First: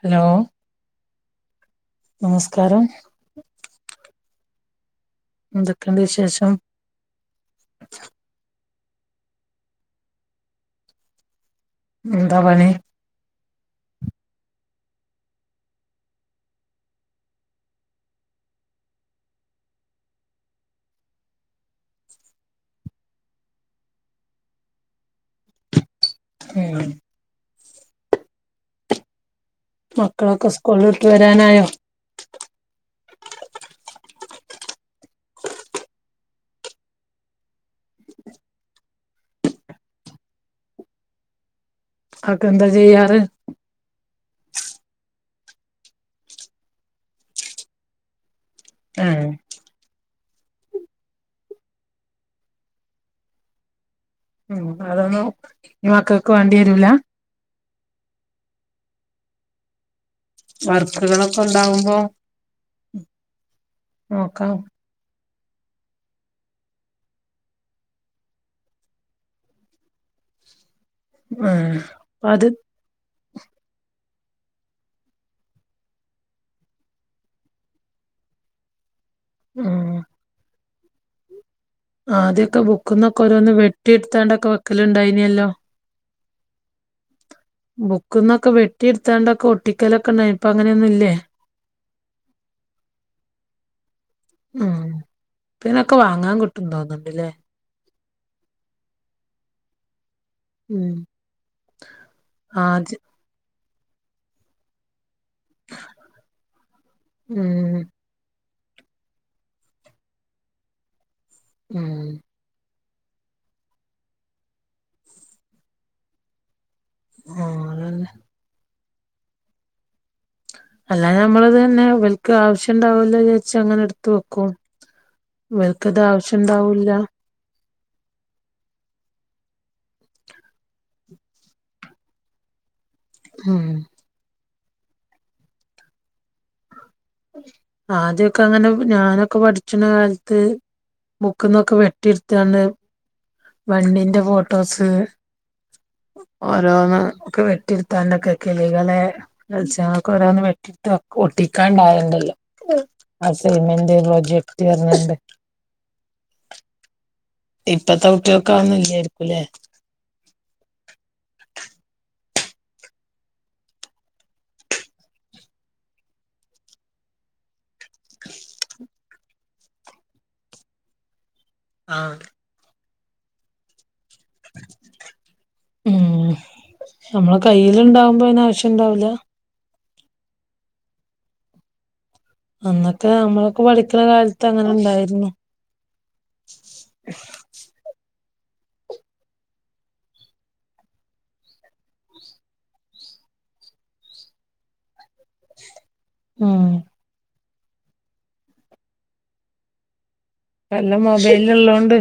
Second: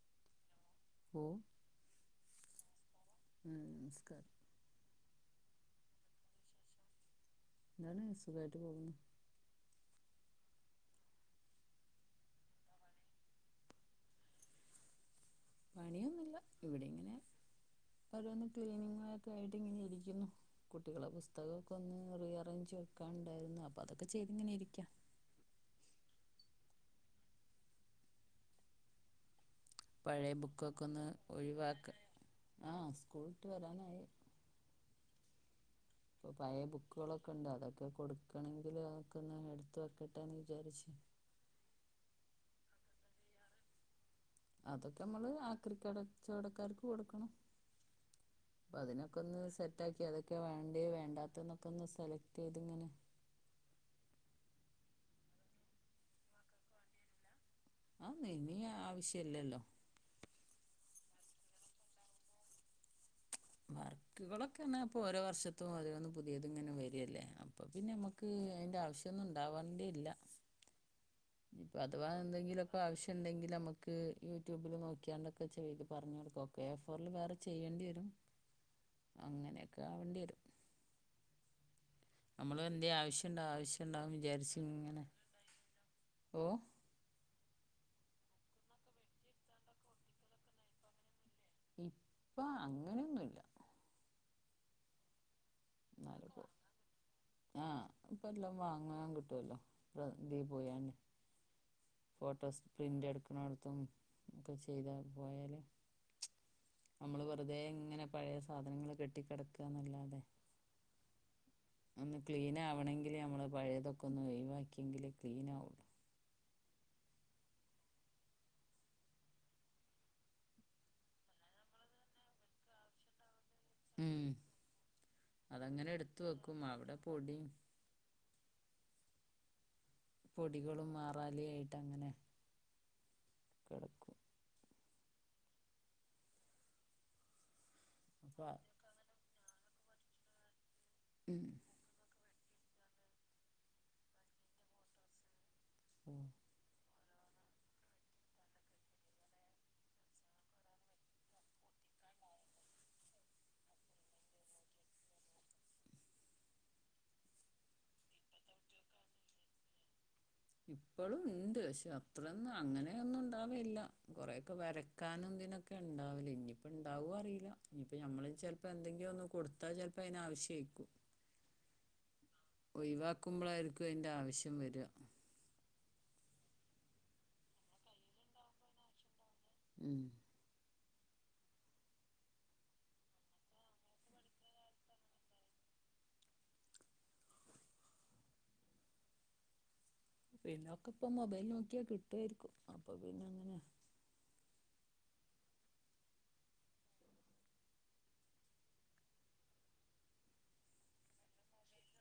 Hello ഓ നമസ്കാരം നമസ്കാ എന്തൊക്കഉണ്ട് വിശേഷം എന്താണ് സുഖയിട്ട് പോകുന്നു ഇന്താ പണി പണിയൊന്നുമില്ല ഇവിടെ ഇങ്ങനെ ഓരോന്ന് ക്ലീനിങ്ങ് ഒക്കെ ആയിട്ട് ഇങ്ങനെ ഇരിക്കുന്നു. കുട്ടികളെ പുസ്തകമൊക്കെ ഒന്ന് റീ അറേഞ്ച് വെക്കാൻഉണ്ടായിരുന്നു അപ്പൊ അതൊക്കെ ചെയ്ത് ഇങ്ങനെ ഇരിക്കാ. ഏഹ പഴയ മക്കളൊക്കെ സ്കൂള് ബുക്കൊക്കെ വിട്ട് ഒന്ന് വരാനായോ ഒഴിവാക്ക ആഹ സ്കൂള് വിട്ട് വരാനായി പഴയ ബുക്കുകളൊക്കെ ഉണ്ട് അതൊക്കെ കൊടുക്കണെങ്കില് അതൊക്കെന്ന് എടുത്ത് വെക്കട്ടെന്ന് വിചാരിച്ചു അയൊക്കെ എന്താ ചെയ്യാറ് അതൊക്കെ നമ്മള് ആക്രിക്കച്ചവടക്കാർക്ക് കൊടുക്കണം അപ്പ അതിനൊക്കെ ഒന്ന് സെറ്റ് ആക്കിയാൽ ക്കെ വേണ്ടിയെ വേണ്ടാത്തന്നൊക്കെ ഒന്ന് സെലക്ട് ചെയ്ത് ഇങ്ങനെ ഉം അതൊന്നും ഈ മക്കെക്ക് വാണ്ടി വെരൂലാ ആഹ ഇനി ആവശ്യല്ലല്ലോ വർക്കുകളൊക്കെ ഉണ്ടാവുമ്പോ നോക്കാം വർക്കുകളൊക്കെന്ന ഇപ്പൊ ഓരോ വർഷ ത്തിലും ഓരോന്ന് പുതിയത് ഇങ്ങനെ വരല്ലേ അപ്പൊ പിന്നെ നമ്മക്ക് അതിന്റെ ആവശ്യംഒന്നും ഉണ്ടാവാണ്ടേ ഇല്ല ഇഞ്ഞ് ഉം ഇപ്പ അഥവാ അത് എന്തെങ്കിലും ഒക്കെ ആവ്ശ്യം ഇണ്ടെങ്കിൽ ഞമ്മക്ക് യൂട്യൂബിൽ നോക്കിയാണ്ടൊക്കെ ചെയ്ത് പർഞ്ഞ് കൊട്ക്കും ഒക്കെ എ ഫോറിൽ വേറെ ചെയ്യെണ്ടി വെരും അങ്ങനെയൊക്കെ ഉം ആവെണ്ടി വെരും ആദ്യമൊക്കെ എന്തേ ബുക്ക്ന്നൊക്കെ ആവശ്യമുണ്ടോ ഓരോന്ന് വെട്ടി ആവശ്യമുണ്ടാവും എടുത്താണ്ടൊക്കെ വെക്കലുണ്ടായിനല്ലോ ഓഹ് ബുക്ക്ന്നൊക്കെ വെട്ടി എടുത്താണ്ടൊക്കെ ഒട്ടിക്കലൊക്കെ ഉണ്ടായിന്ന് ഇപ്പ അങ്ങനെയൊന്നും ഇല്ലേ? ഇപ്പ അങ്ങനെ ഒന്നും ഇല്ല ആഹ് ആ ഇപ്പ എല്ലാം വാങ്ങാങ്കിട്ടുവല്ലോ [unintelligible] ഇീ ഉം പോയാണ്ട് ഫോട്ടോസ് ആദ്യം പ്രിൻ്റെടുക്കുണോടത് പ്പം ഒക്കെ ചെയ്താ പോയാല് മ്ച് നമ്മള് വെറുതേ ഉം ഇങ്ങനെ പഴയസ സാധനങ്ങള് കെട്ടിക്കെടക്കാന്നല്ലാതെ ഉം ഒന്ന് ക്ലീൻ ആവണെ ങ്കില് ഞമ്മള് പഴയതൊക്കെ ഒന്ന് ഒയിവാക്കിയെങ്കിലേ ക്ലീനാവുള്ളൂ ആണല്ലെ അല്ലാതെ നമ്മളത് ന്നെ വൽക്ക് ആവശ്യ ഇണ്ടാവൂലോല്ലേ ച്ചങ്ങനെ എടുത്തു ഉം വെക്കും അതങ്ങനെ വൽക്കത് എടുത്ത് വെക്കും ആവശ്യണ്ടാവൂല അവിടെ പൊടിയും പൊടികളും മാറാലേആയിട്ടങ്ങനെ ഹം [unintelligible] ആദ്യൊക്കെ അപ്പ അങ്ങനെ ഞാനൊക്കെ പഠി ച്ന്ന കാലത്ത് ഉം മുക്കുന്നൊക്കെ വെ [unintelligible] ചന്റേം വണ്ടീന്റെ ഫോട്ടോസ്സ് ഓരോന്ന് ഒക്കെ വെട്ടിയ്ടുത്താണ്ടൊക്കെ കിളികളെ മത്സ്യങ്ങൾക്കോരോന്ന് വെട്ടിയടുത്ത് വെക് ഒട്ടിക്കാണ്ടായെ ത്ണ്ടല്ലോ അസൈമെന്റ് പ്രൊജക്ട് അന്നൊണ്ട് ഇപ്പത്തെകുട്ടികക്കതൊന്നും ഇല്ല്യാരിക്കുംലേ ത്രേന്നും അങ്ങനെയൊന്നും ഉണ്ടാവയില്ല. കൊറേക്കെ വരയ്ക്കാനും ന്തിനൊക്കെ ഉണ്ടാവല്. നീപ്പ ഇണ്ടാവോ അറിയില്ല. ഇനിപ്പ ഞമ്മള് ചെൽപ്പ എന്തെങ്കിലും ഒന്ന് കൊടുത്താൽ ചെൽപ്പയ്ന് ആവശ്യാരിക്കും. ആ ഒയിവാക്കുമ്പളായ്രിക്കും അയ്ൻ്റെ ആവശ്യം വര്വാ ഉം നമ്മളെ കയ്യ്ല്ണ്ടാവുമ്പോയ്ന് ആവശ്യണ്ടാവില്ലാ ഉം അന്നൊക്കെ അമ്മളൊക്കെ പഠിക്കണ കാലത്ത് അങ്ങന്ണ്ടായിരുന്നു പിന്നൊക്കെ ഇപ്പൊ മൊബൈൽ നോക്കിയാ കിട്ടുവായിരിക്കും അപ്പൊ പിന്നെങ്ങനെയാ ഉം പെല്ലാ മൊബൈലുള്ളോണ്ട്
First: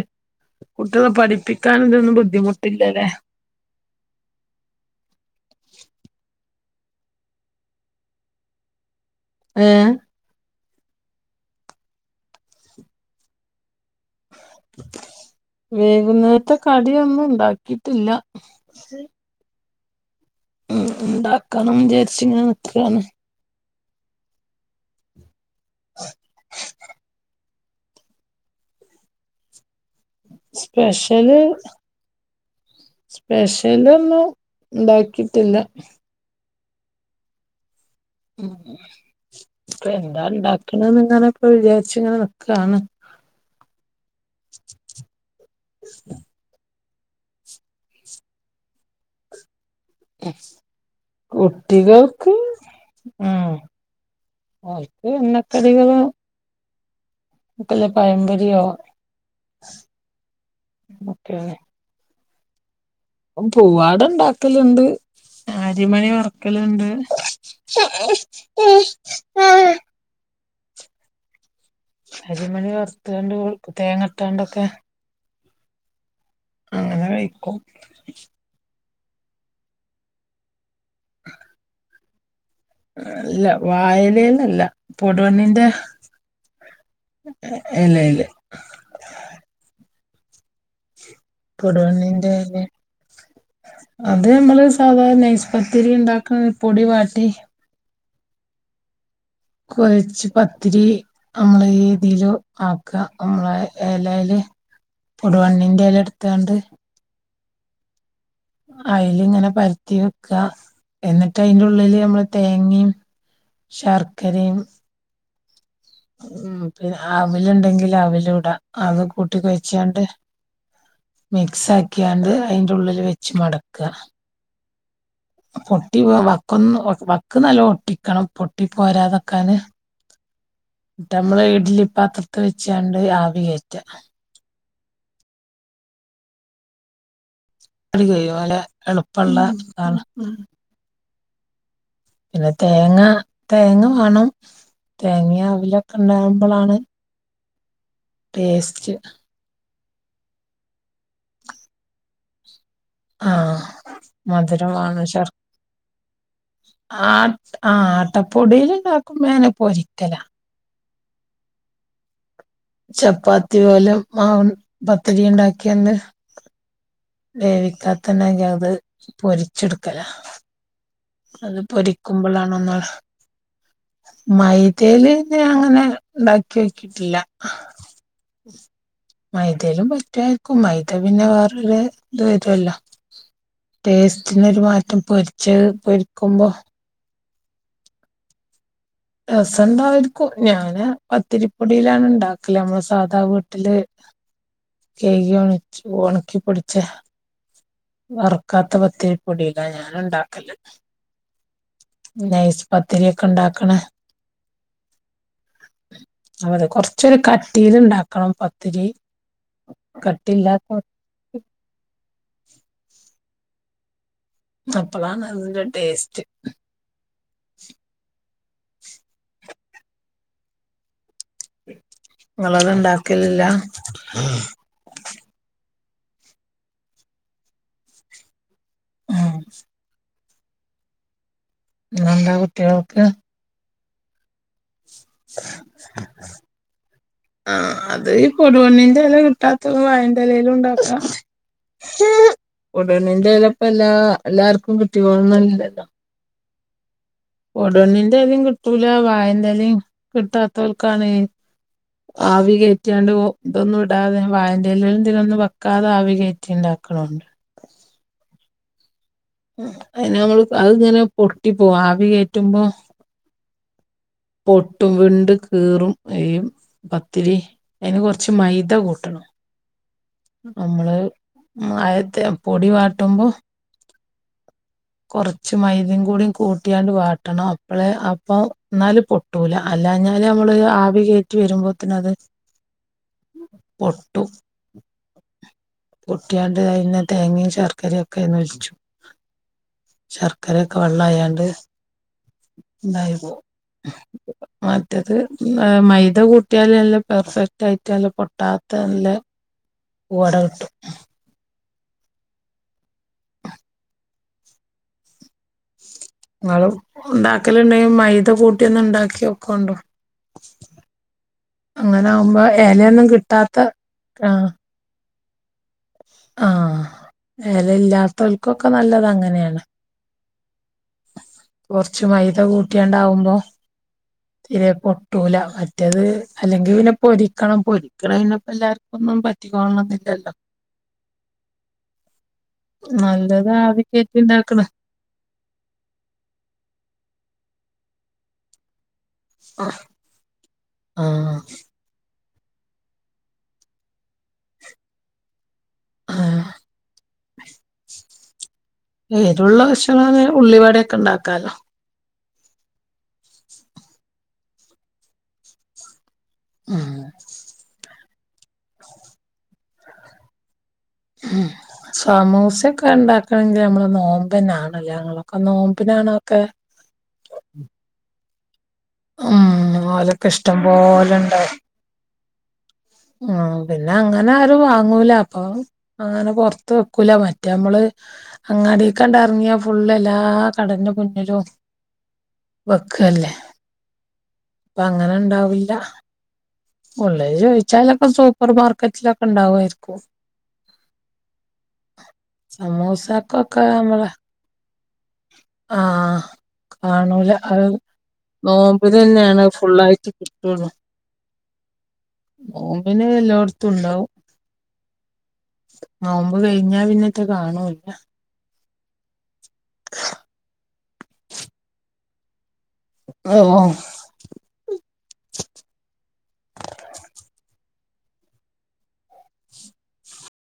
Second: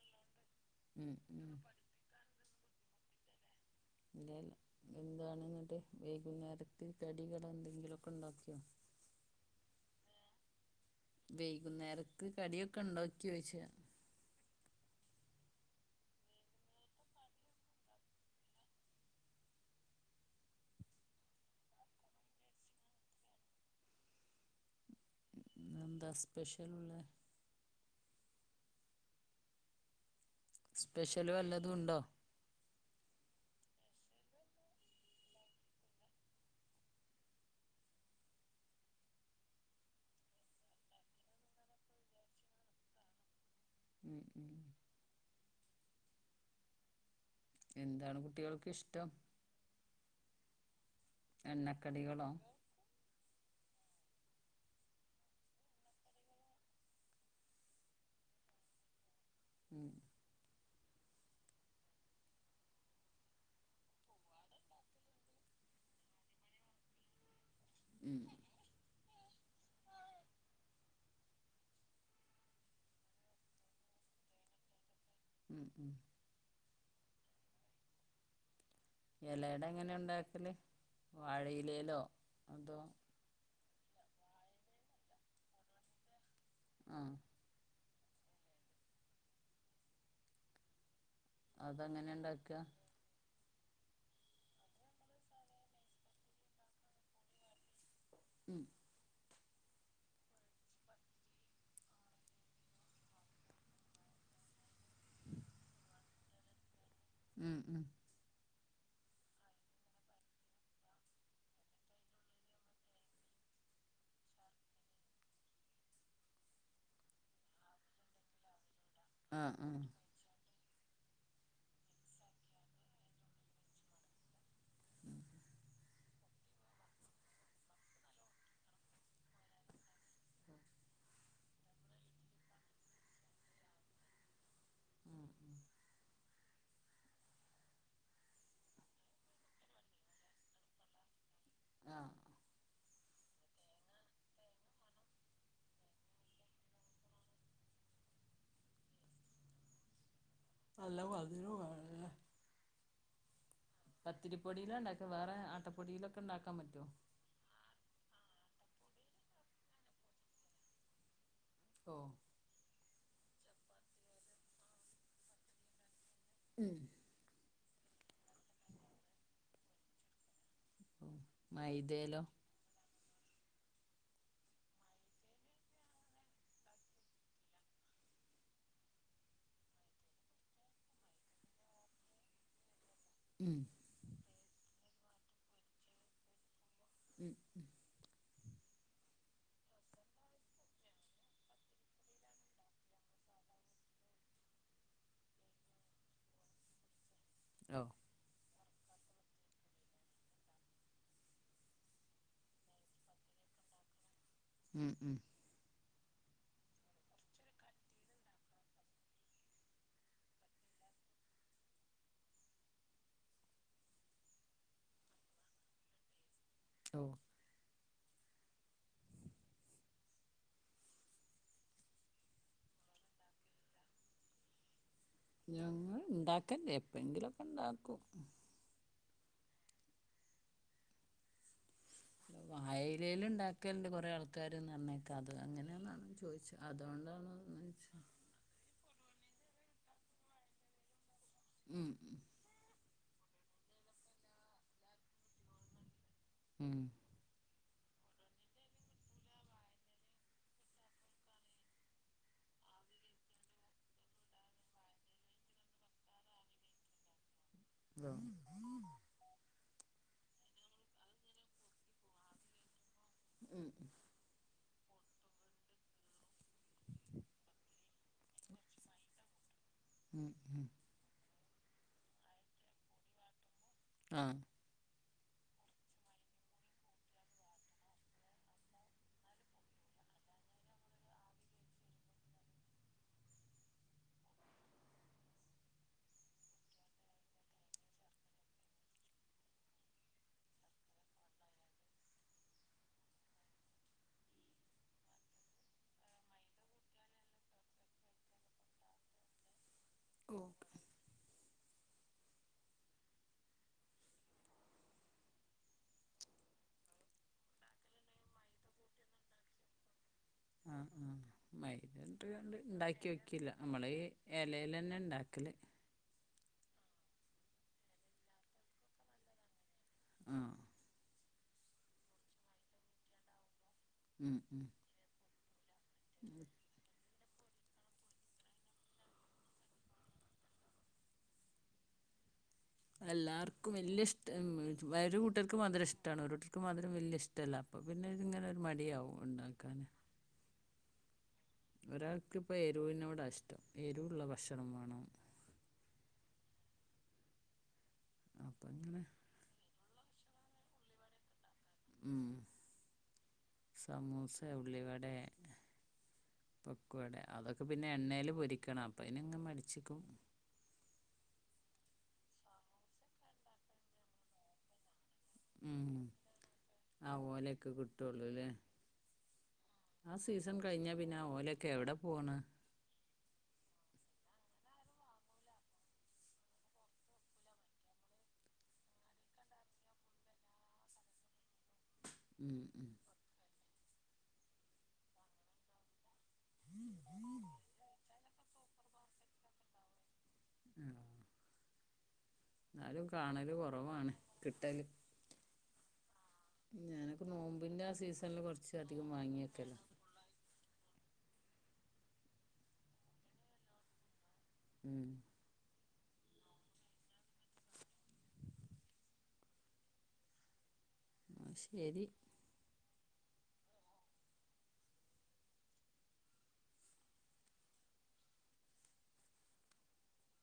കുട്ടികളെ ഉം, ഉം. പഠിപ്പിക്കാൻ ഇതൊന്നും ബുദ്ധിമുട്ടില്ലല്ലേ [inaudible] [inaudible] [inaudible] ഏ വെയ്കുന്നേരക്ക് കടിയൊക്കെ ഉണ്ടോക്കിയോചെയ വേകുന്നേര്ത്തെ കടിയൊന്നുംണ്ടാക്കിട്ടില്ല ഉം ഉണ്ടാക്കണംചാരിച്ചിങ്ങനെ നിക്കാണ് എന്താ സ്പെഷ്യൽ ഉള്ളെ സ്പെഷ്യൽ സ്പെഷ്യല് വല്ലതും ഉണ്ടോ സ്പ ഇതൊന്നും ഉണ്ടാക്കിട്ടില്ല ഉം ഇപ്പ എന്താ ഉണ്ടാക്കണന്ന് ഇങ്ങനെ ഇപ്പ വിചാരിച്ച് ഇങ്ങനെ നിക്കാണ് [inaudible] എന്താണ് കുട്ടികൾക്ക് ഇഷ്ടം എണ്ണക്കടികളോ കുട്ടികൾക്ക് ഉം ഓൾക്ക് എണ്ണക്കടികള് ക്കല്ല പഴംപൊരിയോ [inaudible] ഓക്കേ പൂവാട ഉണ്ടാക്കലുണ്ട് ആരിമണി വറക്കലുണ്ട് ഉം, അരിമണി വറുത്തോണ്ട് തേങ്ങ ഇട്ടോണ്ടൊക്കെ ഉം ഉം അങ്ങനെ കഴിക്കും എലയട എങ്ങനാ ഉണ്ടാക്കല് വാഴയിലേലോ അല്ല വാഴയിലയിലല്ല പൊടുവന്നിന്റെ ആ ഇല്ല ഇ അതങ്ങനെ പൊടുവന്നിന്റെ ഉണ്ടാക്കുക ഇല അത് നമ്മള് സാധാരണ നൈസ്പത്തിരി ഇണ്ടാക്കുന്ന പൊടി വാട്ടി ഉം കൊഴച്ച് പത്തിരി നമ്മളീതീല് ആക്ക നമ്മള എലയില് പൊടുവണ്ണിന്റെ എല എടുത്താണ്ട് ഉം ഉം അതിൽ ഇങ്ങനെ പരുത്തി വെക്കുക. എന്നിട്ട് അതിന്റെ ഉള്ളില് നമ്മള് തേങ്ങയും ശർക്കരയും ഉം പിന്നെ അവലിണ്ടെങ്കില് അവലും ഇടാം. അത് കൂട്ടി ആഹ് ആഹ് കഴിച്ചാണ്ട് മിക്സ് ആക്കിയാണ്ട് അതിന്റെ ഉള്ളില് വെച്ച് മടക്കാ പൊട്ടി വ വക്കൊന്ന് വ വക്ക് നല്ല ഒട്ടിക്കണം പൊട്ടി പോരാതൊക്കാന് എന്നിട്ടമ്മള് ഇഡ്ലി പാത്രത്തി വെച്ചാണ്ട് ആവി കയറ്റ. [unintelligible] എളുപ്പള്ള [unintelligible] ആഹ് പിന്നെ തേങ്ങ തേങ്ങ വേണം തേങ്ങയും അവിലൊക്കെ ഇണ്ടാകുമ്പളാണ് ടേസ്റ്റ് നല്ല മധുരോം കാണുവല്ലേ ആഹ് മധുരമാണ് ഉണ്ടാക്ക ശർ വേറെ ആട്ടപ്പൊടിയിലൊക്കെ ഉണ്ടാക്കാൻ പറ്റുവോ ആട്ട് ആ ആട്ടപ്പൊടിയില് [unintelligible] [unintelligible] പൊരിക്കലാ ഓഹ് ചപ്പാത്തി പോലെ മാവൻ പത്തിരി ഇണ്ടാക്കിയന്ന് ഉം വേവിക്കാത്തന്നെങ്കി അത് പൊരിച്ചെടുക്കല ഓ അത് മൈദേലോ പൊരിക്കുമ്പളാണ് ഒന്ന് മൈദയില് ഞാൻ അങ്ങനെ ഉണ്ടാക്കി വെച്ചിട്ടില്ല മൈദലും പറ്റുവാരിക്കും മൈദ പിന്നെ വേറരു ഇത് വരുല്ലോ ഉം പിന്നൊരു മാറ്റം പൊരിച്ച് പൊരിക്കുമ്പോ ഉം രസ ഇണ്ടാക്കും ഞാന് പത്തിരിപ്പൊടിയിലാണ് ഉണ്ടാക്കല് നമ്മടെ സാധ വീട്ടില് ചെയ് ആണ് ഓണാക്കി പൊടിച്ച ഓ വറ കാത്തപത്തിരിപ്പൊടിക ഞാനൊ ണ്ടാക്കല് നൈസ് പത്തിരിയൊക്കെയുണ്ടാക്കണ [inaudible] ആവത് കൊറച്ചൊരു കട്ടിയിലുണ്ടാക്കണം പത്തിരി കട്ടിയില്ലാത്ത അപ്പളാണ് അതിന്റെ ടേസ്റ്റ് ഓ നിങ്ങളത് ഉണ്ടാക്കലില്ലാ ഞങ്ങള് ഇണ്ടാക്കല്ല എപ്പഴെങ്കിലുലൊക്കെ ഇണ്ടാക്കും ആ ഇന്നെന്താ കുട്ടികൾക്ക് കൊറെ ആൾക്കാര് എന്ന് പറഞ്ഞെ അത് അങ്ങനാന്നാണ് ചോദിച്ചത് അതൊണ്ടാണത് ചൊയ്ചേ വായേന്റ്റയിലയിലും ഉണ്ടാക്കാം [inaudible] കൊടുവണ്ണിന്റേല ഇപ്പ എല്ലാ എല്ലാർക്കും കിട്ടിക്കോളണമെന്നില്ലല്ലോ ഉം കൊടുവണ്ണിന്റെ എലേം കിട്ടൂല വായേന്റേ എലേം കിട്ടാത്തവർക്കാണ് ആവി കേറ്റിയാണ്ട് ഓ ഇതൊന്നും ഇടാതെ വായേന്റേലേം ഇതിനൊന്നും വെക്കാതെ ആവി കേറ്റിയൊണ്ടാക്കണൊണ്ട് [unintelligible] അ അയ്ന് നമ്മള് അതിങ്ങനെ പൊട്ടിപ്പോവും ആവി കേറ്റുമ്പോ ഉം ഉം പൊട്ടും വിണ്ടുകീറും എയ്യും പത്തിരി അതിന് കൊറച്ച് മൈദ കൂട്ടണം ഉം ഉം നമ്മള് ആയത്തെ പൊടി വാട്ടുമ്പോ ആ ച്ച് മൈദേം കൂടി കൂട്ടിയാണ്ട് വാട്ടണം അപ്പഴെ അപ്പം എന്നാലും പൊട്ടൂല അല്ലാഞ്ഞാല് നമ്മള് ആവികേറ്റി വരുമ്പോത്തേനത് പൊട്ടും പൊട്ടിയാണ്ട് അതിനെ തേങ്ങയും ശർക്കരയും ഒക്കെന്നൊഴിച്ചു ശർക്കരയൊക്കെ വെള്ള ആയാണ്ട് ഉണ്ടായി [unintelligible] മറ്റത് മൈദ കൂട്ടിയാല് എല്ലാം പെർഫെക്റ്റ് ആയിട്ടല്ല പൊട്ടാത്ത നല്ല വട ഓ കിട്ടും നിങ്ങള് ഒണ്ടാക്കലൊണ്ടെങ്കി മൈദ കൂട്ടിന്നൊണ്ടാക്കിയോക്കണ്ടോ ആ ആ മൈദാണ്ട് ആകുമ്പോ ഉണ്ടാക്കി എലയൊന്നും വെക്കില്ല കിട്ടാത്ത നമ്മള് ഈ ഇലേലന്നെ ഇണ്ടാക്കി ക്കില്ലേ ആ എല ഇല്ലാത്തേൽക്കൊക്കെ നല്ലത് അങ്ങനെയാണ് ആഹ് കൊറച്ചു മൈദ കൂട്ടിയാണ്ടാവുമ്പോ ഉം ഉം തീരെ പൊട്ടൂല മറ്റേത് അല്ലെങ്കി പിന്നെ പൊരി ക്കണം പൊരിക്കണേന് പ്പം എല്ലാർക്കൊന്നും പറ്റിക്കോളണംന്നില്ലല്ലോ എല്ലാർക്കും വല്ലൃ ഇഷ്ടം വരുകൂട്ടർ ക്ക് മധുരം ഇഷ്ടാണ് ഒരൂട്ടർക്ക് മധുരം വലൃ ഇഷ്ടല്ല അപ്പപിന്നെ ഇതിങ്ങനെ ഒരു മടിയാകും അ ആ ഒരാൾ ഇപ്പോ എരൂനോടാ ഇഷ്ടം എരുവുള്ള ഭക്ഷണം വേണം ആ അപ്പം അങ്ങനെ യെരുള്ള ഭക്ഷണാണെ ഉള്ളി വട്യൊക്കെ ഉണ്ടാക്കാലോ ഉം സമൂസ്സേ ഉള്ളിവടെ ഉം പൊക്ക്വടെ അതൊക്കെ പിന്നെ എണ്ണേൽ പൊരിക്കണം അപ്പയിന് ങ്ങ മടിച്ചിക്കും ഉം സമൂസൊക്കെ ഉണ്ടാക്കണമെങ്കിൽ നമ്മള് നോമ്പന്നാണല്ല ഞങ്ങളൊ ക്ക ഉം നോമ്പിനാണതൊക്കെ ആ ഓലൊക്കെ കിട്ടുള്ളൂല്ലേ ആ സീസൺ കഴിഞ്ഞാ പിന്നെ ആ പോലെണ്ട് ഓലൊക്കെ എവിടെ പോണ് ഉം പിന്നെ അങ്ങനെ ആരും വാങ്ങൂല അപ്പം അങ്ങനെ പൊറത്ത് വെക്കൂല മറ്റേമ്മള് അങ്ങാടീകാണ്ട് എറങ്ങിയാ ഫുള്ള് എല്ലാ കടൻ്റെ മുന്നിലും ഉം ഉം വക്കല്ലേ ഇപ്പ അങ്ങനെ ഉണ്ടാവില്ല ഉള്ളത് ചോദിച്ചാലൊക്കെ സൂപ്പർ മാർക്കറ്റിലൊക്കെ ഇണ്ടാവുമായിരിക്കും ഉം എന്നാലും കാണല് സമൂസക്കൊക്കെ നമ്മള് കുറവാണ് കിട്ടലും ആഹ് ഞാനൊക്കെ കാണൂല അത് നോമ്പിന്റെ ആ സീസണില് കുറച്ച് അധികം വാങ്ങി നോമ്പിനന്നെയാണ് വെക്കലാ ഫുള്ളായിട്ട് കിട്ടൊള്ളൂ നോമ്പിനു എല്ലോട്ത്തും ഉണ്ടാവും ഉം നോമ്പ് കഴിഞ്ഞാ പിന്നറ്റേ കാണൂല്ല [inaudible] അ ശരി ആ ഓ